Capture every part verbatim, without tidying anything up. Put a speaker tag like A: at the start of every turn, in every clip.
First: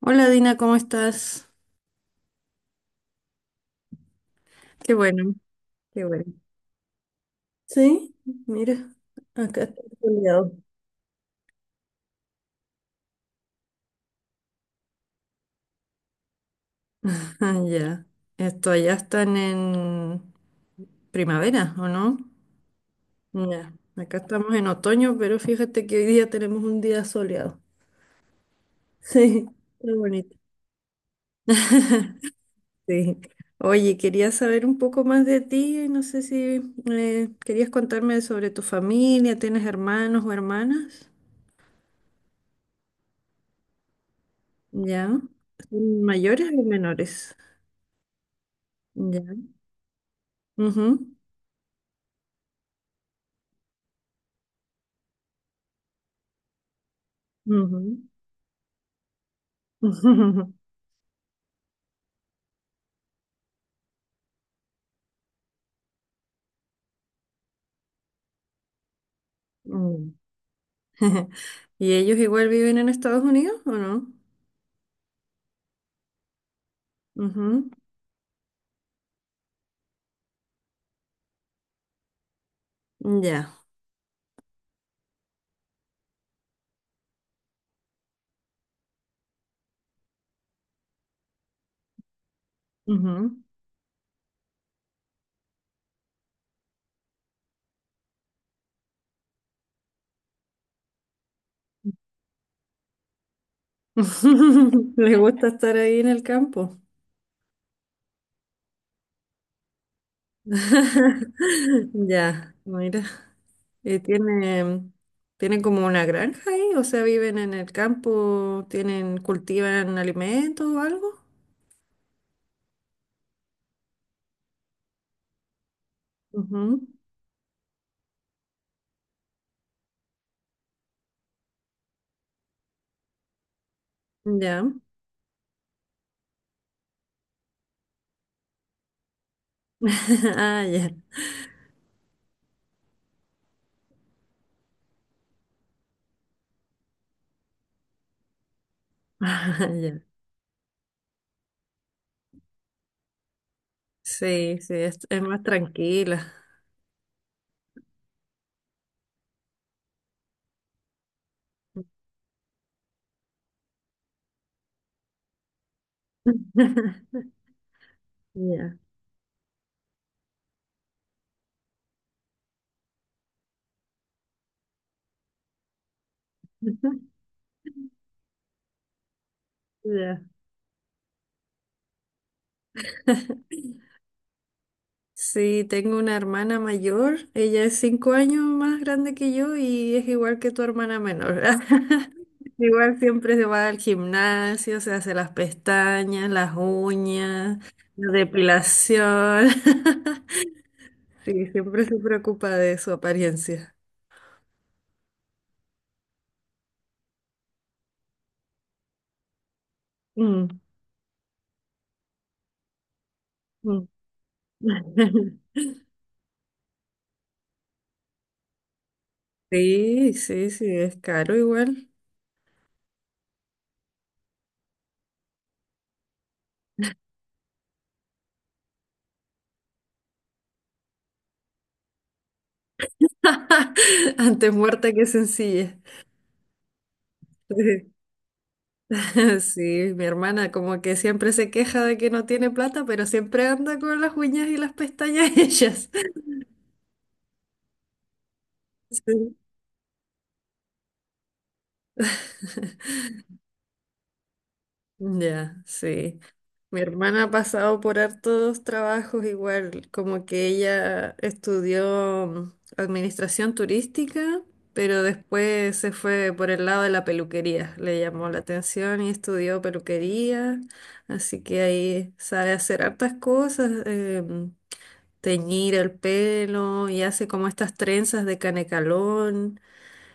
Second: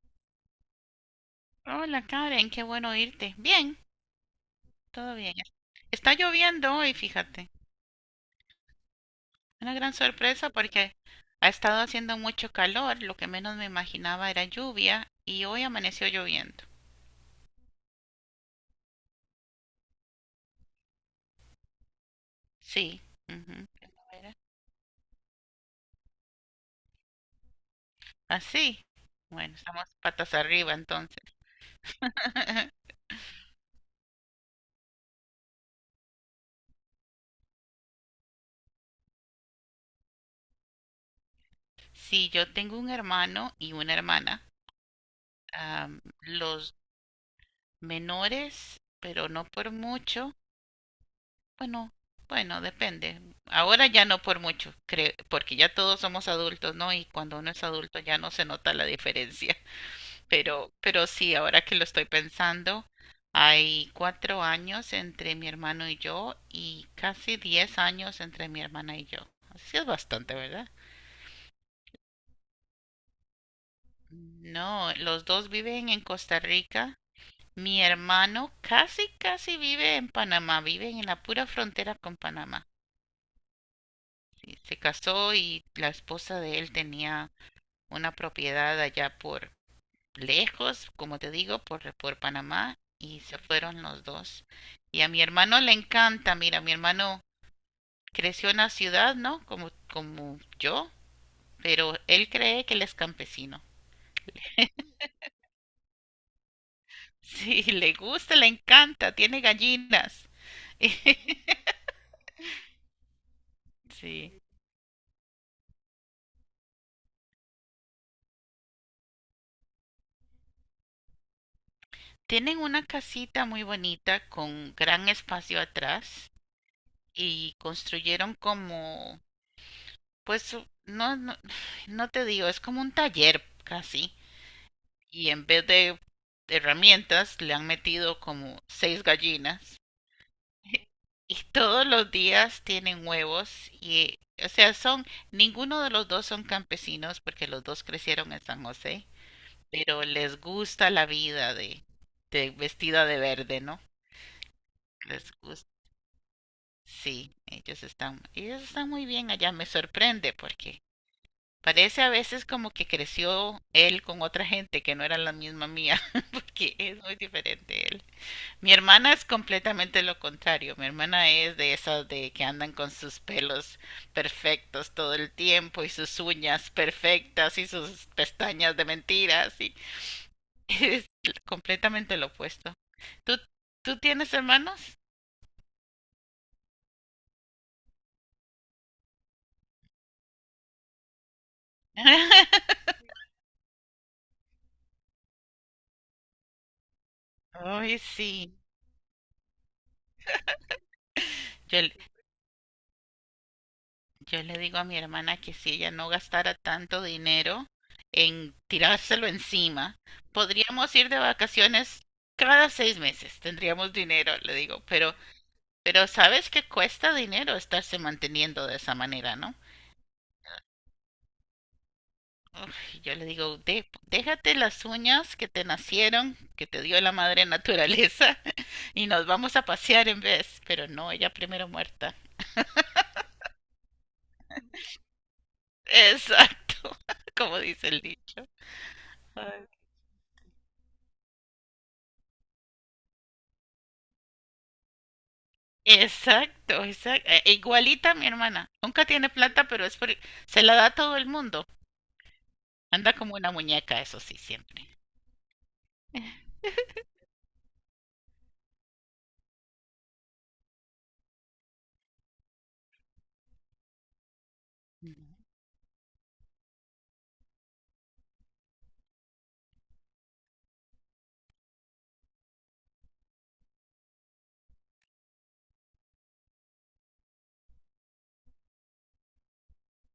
A: Hola Dina, ¿cómo estás?
B: Hola Karen, qué bueno oírte. Bien,
A: Qué
B: todo
A: bueno,
B: bien.
A: qué
B: Está
A: bueno.
B: lloviendo hoy, fíjate.
A: Sí, mira, acá
B: Una
A: está
B: gran sorpresa
A: soleado.
B: porque ha estado haciendo mucho calor, lo que menos me imaginaba era lluvia y hoy amaneció lloviendo.
A: Ah, ya. Esto allá están en primavera, ¿o no?
B: Sí. Ujú.
A: Ya. Acá estamos en otoño, pero fíjate que hoy día tenemos un día soleado.
B: Así.
A: Sí,
B: Bueno, estamos
A: está
B: patas
A: bonito.
B: arriba entonces.
A: Sí. Oye, quería saber un poco más de ti. No sé si eh, querías contarme sobre tu familia. ¿Tienes hermanos o hermanas?
B: Sí, yo tengo un hermano y una hermana.
A: Ya. ¿Son
B: am,
A: mayores o
B: los
A: menores?
B: menores, pero no por mucho.
A: Ujú,
B: Bueno, bueno, depende. Ahora ya no por mucho, creo, porque ya todos somos adultos, ¿no? Y cuando uno es
A: ujú.
B: adulto ya no se nota la diferencia. Pero, pero sí, ahora que lo estoy pensando, hay cuatro años entre mi hermano y yo y casi diez años entre mi hermana y yo. Así es
A: Mm.
B: bastante, ¿verdad?
A: ¿Y ellos igual viven en Estados Unidos o no?
B: No, los dos viven en Costa Rica.
A: Ujú,
B: Mi hermano casi, casi vive en Panamá, viven en la pura frontera con Panamá.
A: ya.
B: Eh, se casó y la esposa de él tenía una propiedad allá por lejos, como te digo, por, por Panamá y se
A: Ujú.
B: fueron los dos. Y a mi hermano le encanta, mira, mi hermano creció en la ciudad, ¿no? Como, como yo, pero él cree que él es campesino.
A: Les gusta estar ahí en el campo.
B: Sí, le gusta, le encanta, tiene gallinas.
A: Ya, mira. Y
B: Sí.
A: tiene, Tienen como una granja ahí, o sea, viven en el campo, tienen, cultivan alimentos o algo.
B: Tienen una casita muy bonita con gran espacio atrás
A: Ujú,
B: y construyeron como, pues no, no, no te digo, es como un taller casi.
A: ya.
B: Y en vez de herramientas le han metido como seis gallinas.
A: Ah, ya.
B: Y todos los días tienen huevos y, o sea, son, ninguno de los dos son campesinos porque los dos crecieron en San José, pero
A: Ya.
B: les gusta la vida de, de vestida de verde, ¿no?
A: Sí, sí, es, es
B: Les
A: más
B: gusta.
A: tranquila.
B: Sí, ellos están, ellos están muy bien allá. Me sorprende porque parece a veces como que creció él con otra gente que no era la misma mía, porque es muy diferente él. Mi
A: Ya,
B: hermana es completamente lo contrario. Mi hermana es de esas de que andan con sus pelos perfectos todo el tiempo y sus uñas perfectas y sus pestañas de mentiras y
A: ya.
B: es completamente lo opuesto. ¿Tú, tú tienes hermanos?
A: Sí, tengo una hermana mayor, ella es cinco años más grande que yo y es igual que tu hermana menor. Igual siempre se va al gimnasio, se hace las pestañas, las uñas,
B: Ay,
A: la
B: sí.
A: depilación. Sí,
B: Yo,
A: siempre se preocupa de su apariencia.
B: Yo le digo a mi hermana que si ella no gastara tanto dinero en tirárselo encima,
A: Mm,
B: podríamos ir de vacaciones cada seis meses,
A: mm.
B: tendríamos dinero, le digo, pero, pero sabes que cuesta dinero estarse manteniendo de esa manera, ¿no?
A: Sí, sí, sí, es caro igual.
B: Uf, yo le digo, "De- déjate las uñas que te nacieron, que te dio la madre naturaleza, y nos vamos a pasear en vez, pero no, ella primero muerta.
A: Antes muerta que sencilla.
B: Exacto, como dice el dicho.
A: Sí, mi hermana como que siempre se queja de que no tiene plata, pero siempre anda con las uñas y las pestañas hechas.
B: Exacto, exacto. E, e Igualita a mi hermana. Nunca tiene
A: Sí.
B: plata, pero es por. Se la da a todo el mundo. Anda como una muñeca, eso sí, siempre.
A: Ya, sí. Mi hermana ha pasado por hartos trabajos igual, como que ella estudió mm, administración turística, pero
B: Ujú.
A: después se fue por el lado de la peluquería, le llamó la atención y estudió peluquería, así que ahí sabe hacer hartas cosas. Eh, teñir el pelo y hace como estas trenzas de canecalón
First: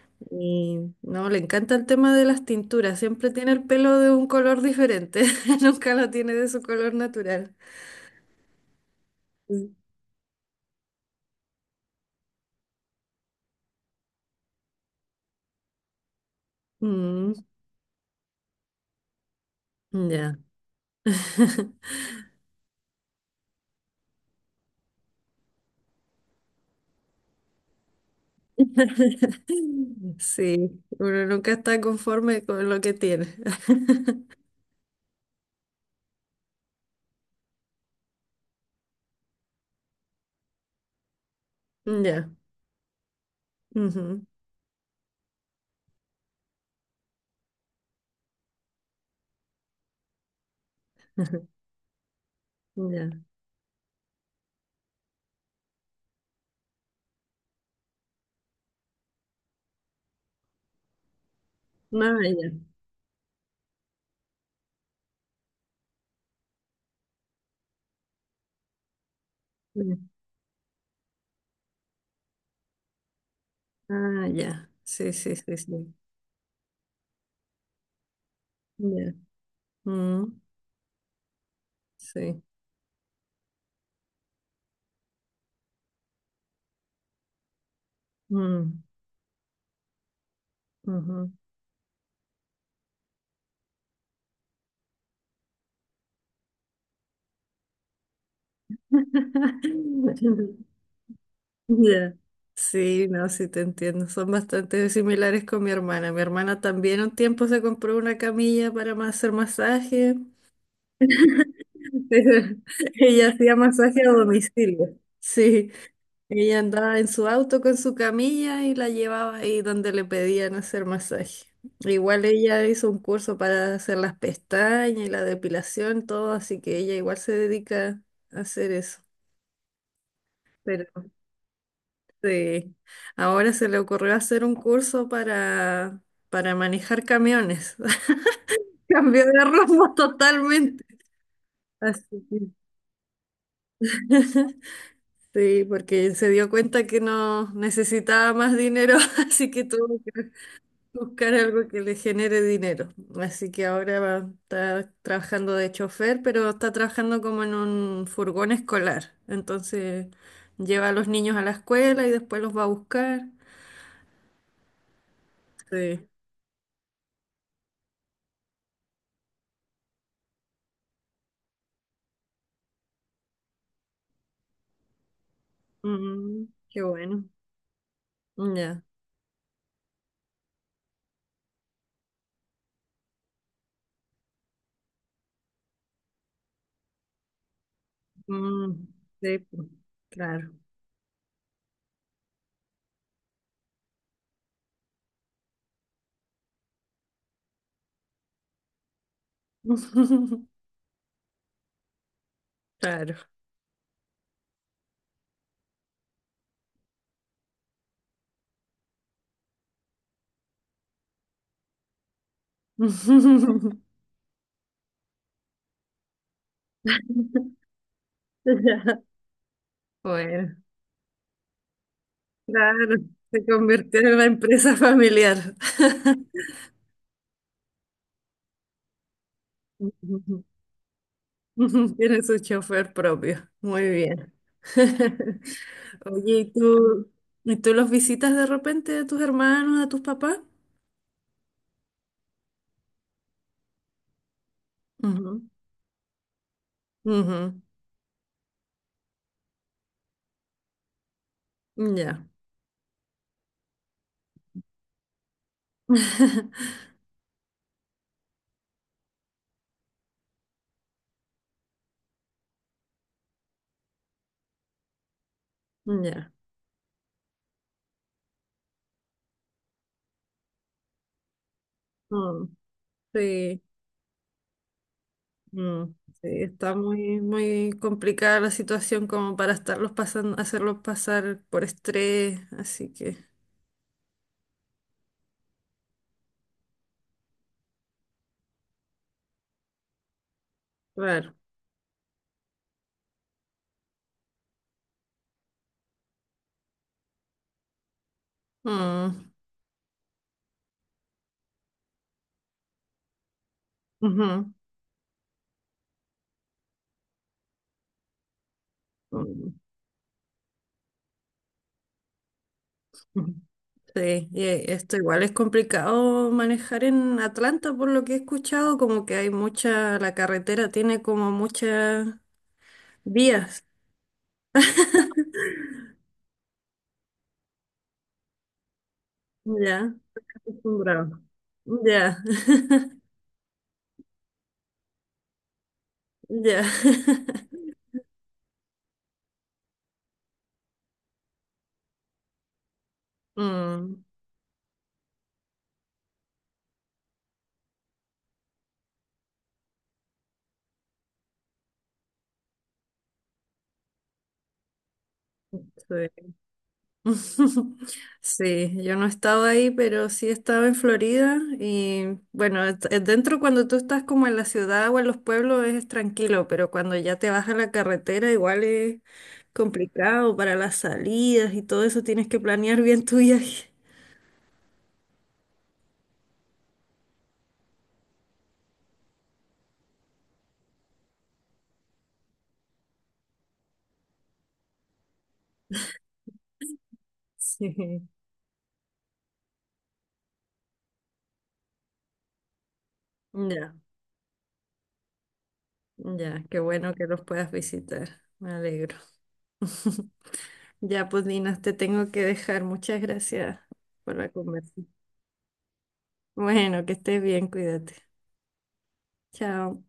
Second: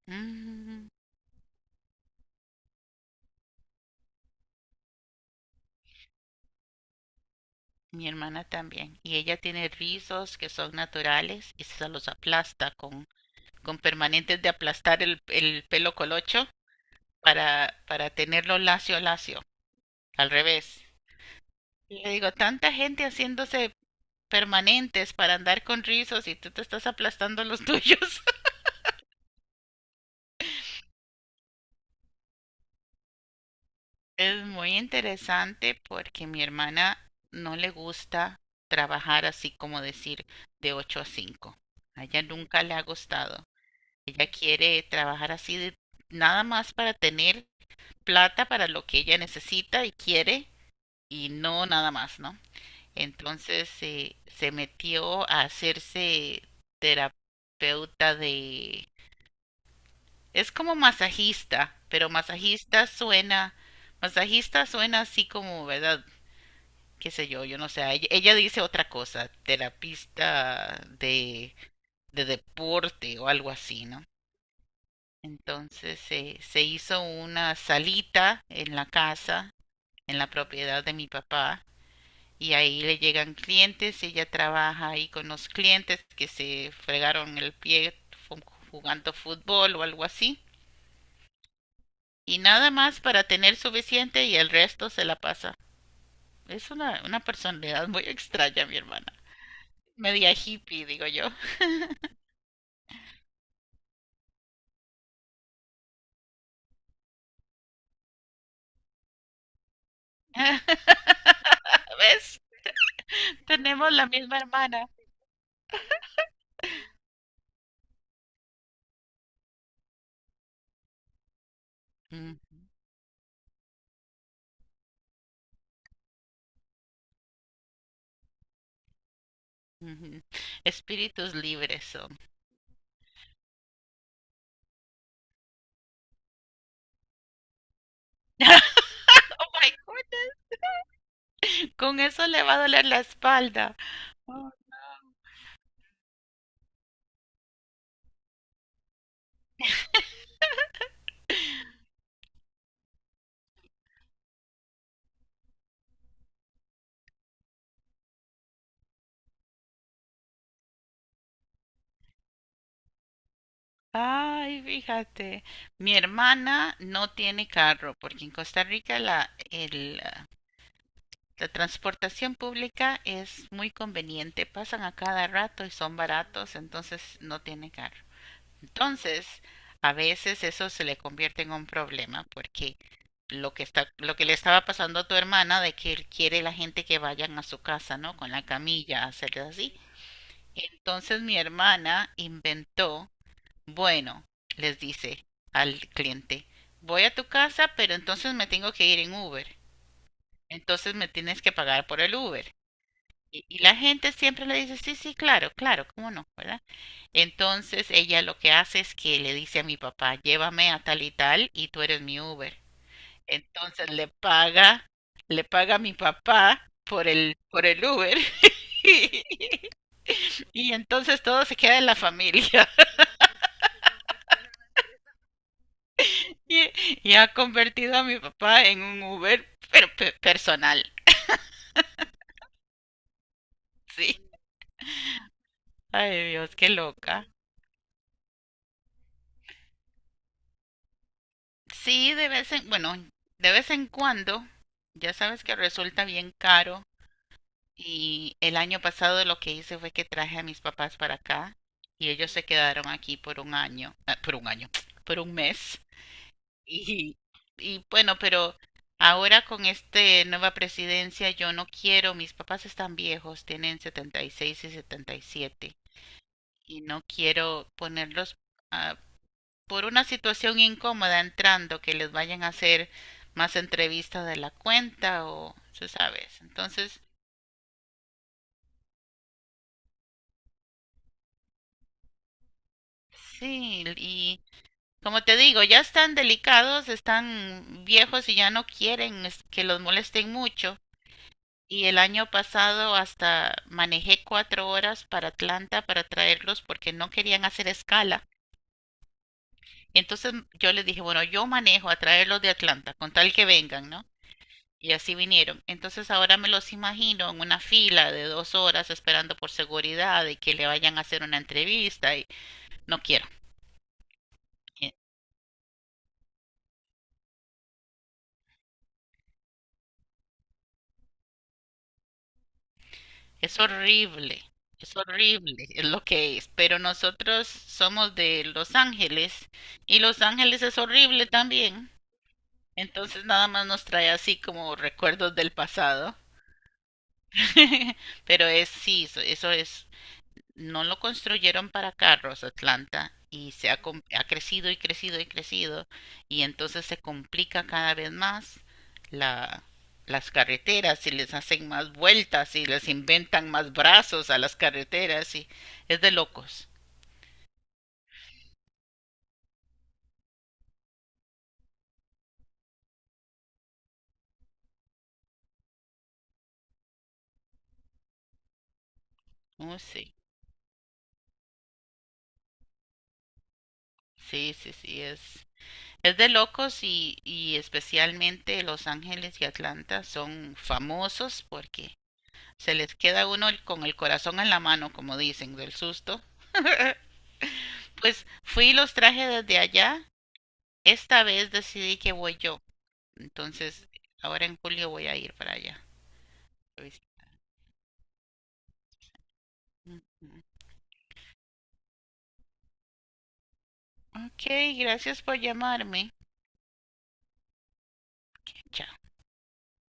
B: Mm,
A: y no, le encanta el tema de las tinturas, siempre tiene el pelo de un color diferente, nunca lo tiene de su color natural.
B: mi hermana también. Y ella tiene
A: Sí.
B: rizos que son naturales y se los aplasta con, con permanentes de aplastar el, el pelo colocho
A: Mm,
B: para, para tenerlo lacio, lacio. Al
A: ya.
B: revés. Y le digo, tanta gente haciéndose permanentes para andar con rizos y tú te estás aplastando los tuyos.
A: Sí, uno nunca está conforme con lo que tiene.
B: Es muy interesante porque mi hermana no le gusta trabajar así como decir de ocho a cinco. A ella
A: Ya,
B: nunca le ha gustado.
A: ujú,
B: Ella quiere trabajar así de, nada más para tener plata para lo que ella necesita y quiere y no nada más, ¿no?
A: ya.
B: Entonces eh, se metió a hacerse terapeuta de. Es como masajista, pero
A: Ah, ya.
B: masajista suena, masajista suena, así como, ¿verdad? Qué sé yo, yo no sé, ella, ella dice otra cosa,
A: Mm,
B: terapista de, de deporte o algo así, ¿no?
A: ah, ya. Sí, sí, sí, sí.
B: Entonces eh, se hizo una salita en la
A: Ya.
B: casa, en la
A: Mm,
B: propiedad de mi papá,
A: sí.
B: y ahí le llegan clientes, ella trabaja ahí con los clientes que se fregaron el pie
A: Mm.
B: jugando fútbol o algo así,
A: Ujú.
B: y nada más para tener suficiente y el resto se la pasa. Es una, una personalidad muy extraña, mi hermana. Media hippie, digo yo.
A: Ya. Sí, no, sí te entiendo. Son bastante similares con mi hermana. Mi hermana también un tiempo se compró una camilla para ma- hacer masaje, pero
B: ¿Ves?
A: ella hacía
B: Tenemos
A: masaje
B: la
A: a
B: misma hermana.
A: domicilio. Sí, ella andaba en su auto con su camilla y la llevaba ahí donde le pedían hacer masaje. Igual
B: Mm,
A: ella hizo un curso para hacer las pestañas y la depilación, todo, así que ella igual se dedica a hacer eso.
B: ujú. Espíritus libres son.
A: Sí, ahora se le ocurrió hacer un curso para, para, manejar camiones. Cambió de
B: Oh my
A: rumbo
B: goodness.
A: totalmente.
B: Con
A: Así
B: eso le
A: que-
B: va a doler la espalda. Oh, no.
A: Sí, porque se dio cuenta que no necesitaba más dinero, así que tuvo que buscar algo que le genere dinero. Así que ahora va- está trabajando de chofer, pero está trabajando como en un furgón escolar. Entonces lleva a los niños a la escuela y después los va a buscar.
B: Ay, fíjate. Mi
A: Sí.
B: hermana no tiene carro porque en Costa Rica la, el, ah, la transportación pública es muy conveniente. Pasan a cada rato y son
A: Mm,
B: baratos,
A: qué
B: entonces
A: bueno.
B: no tiene carro.
A: Ya.
B: Entonces, a veces eso se le convierte en un problema porque lo que está, lo que le estaba pasando a tu hermana de que él quiere la gente que vayan a su casa, ¿no? Con la
A: Mm,
B: camilla,
A: sí,
B: hacerles
A: pues,
B: así.
A: claro.
B: Entonces mi hermana inventó, bueno, les dice al cliente, voy a tu casa, pero entonces me tengo que ir en Uber. Entonces me tienes que pagar por el Uber.
A: Claro.
B: Y, y la gente siempre le dice, sí, sí, claro, claro, ¿cómo no? ¿Verdad? Entonces ella lo que hace es que le dice a mi papá, llévame a tal y tal y tú eres mi Uber. Entonces le paga, le paga a mi papá por el, por el Uber
A: Ya. Bueno,
B: y entonces todo se queda en la familia
A: claro. Se convirtió en una empresa familiar.
B: y, y ha convertido a mi papá en un Uber pero pe- personal.
A: Tiene su chofer propio. Muy
B: Sí.
A: bien.
B: Ay
A: Oye, ¿y
B: Dios, qué
A: tú,
B: loca.
A: y tú los visitas de repente a tus hermanos, a tus papás?
B: Sí, de vez en, bueno, de vez en cuando, ya sabes que resulta bien caro.
A: Ujú, ujú,
B: Y el año pasado lo que hice fue que traje a mis papás para acá y
A: ya.
B: ellos se quedaron aquí por un año, ah, por un año, por un mes. Y, y bueno, pero ahora con esta nueva presidencia yo no quiero, mis papás están viejos, tienen setenta y seis y setenta y siete y setenta y siete
A: Ya.
B: y no quiero ponerlos ah, por una situación incómoda entrando que les vayan a
A: Mm,
B: hacer más
A: sí.
B: entrevistas de la cuenta o, tú
A: Mm, sí,
B: sabes.
A: está
B: Entonces,
A: muy, muy complicada la situación como para estarlos pasando, hacerlos pasar por estrés, así que,
B: sí, y como te digo, ya están delicados, están viejos y ya no quieren es- que los molesten mucho.
A: claro.
B: Y el año pasado hasta manejé cuatro horas para Atlanta para traerlos porque no querían hacer escala.
A: Mm,
B: Entonces yo les dije, bueno, yo manejo a traerlos de Atlanta, con tal que vengan, ¿no?
A: ujú,
B: Y así vinieron. Entonces ahora me los imagino en una fila de dos horas esperando por
A: mm,
B: seguridad y que le vayan a hacer una entrevista y no quiero.
A: ujú. Sí, y e- esto igual es complicado manejar en Atlanta, por lo que he escuchado, como que hay mucha, la carretera tiene como muchas
B: Es
A: vías.
B: horrible, es horrible, es lo que es. Pero nosotros somos de Los Ángeles
A: Ya,
B: y Los Ángeles es
A: acostumbrado.
B: horrible también.
A: Ya,
B: Entonces nada más nos trae así como recuerdos del pasado.
A: ya.
B: Pero es sí, eso, eso es. No lo construyeron para carros Atlanta y se ha, com-
A: Mm,
B: ha crecido y crecido y crecido y entonces se complica cada vez más la, las carreteras y les hacen más vueltas y les inventan más brazos a las carreteras y es de
A: sí.
B: locos.
A: Sí, yo no he estado ahí, pero sí he estado en Florida y bueno, es- es dentro cuando tú estás como en la ciudad o en los pueblos es tranquilo, pero cuando ya te vas a la carretera igual es
B: Oh, sí,
A: complicado para las salidas y todo eso, tienes que planear bien tu viaje.
B: sí, sí, sí, es, es de locos y, y especialmente Los Ángeles y Atlanta son famosos porque se les queda uno el- con el corazón en la mano, como dicen, del susto.
A: Sí.
B: Pues fui y los traje desde allá. Esta vez decidí que voy yo.
A: Ya,
B: Entonces, ahora en julio voy a ir para allá.
A: ya, qué bueno que los puedas visitar, me alegro. Ya, pues Dinas, te tengo que dejar. Muchas gracias por la
B: Ok,
A: conversación.
B: gracias por llamarme.
A: Bueno, que estés bien, cuídate.
B: Ok, chao.
A: Chao.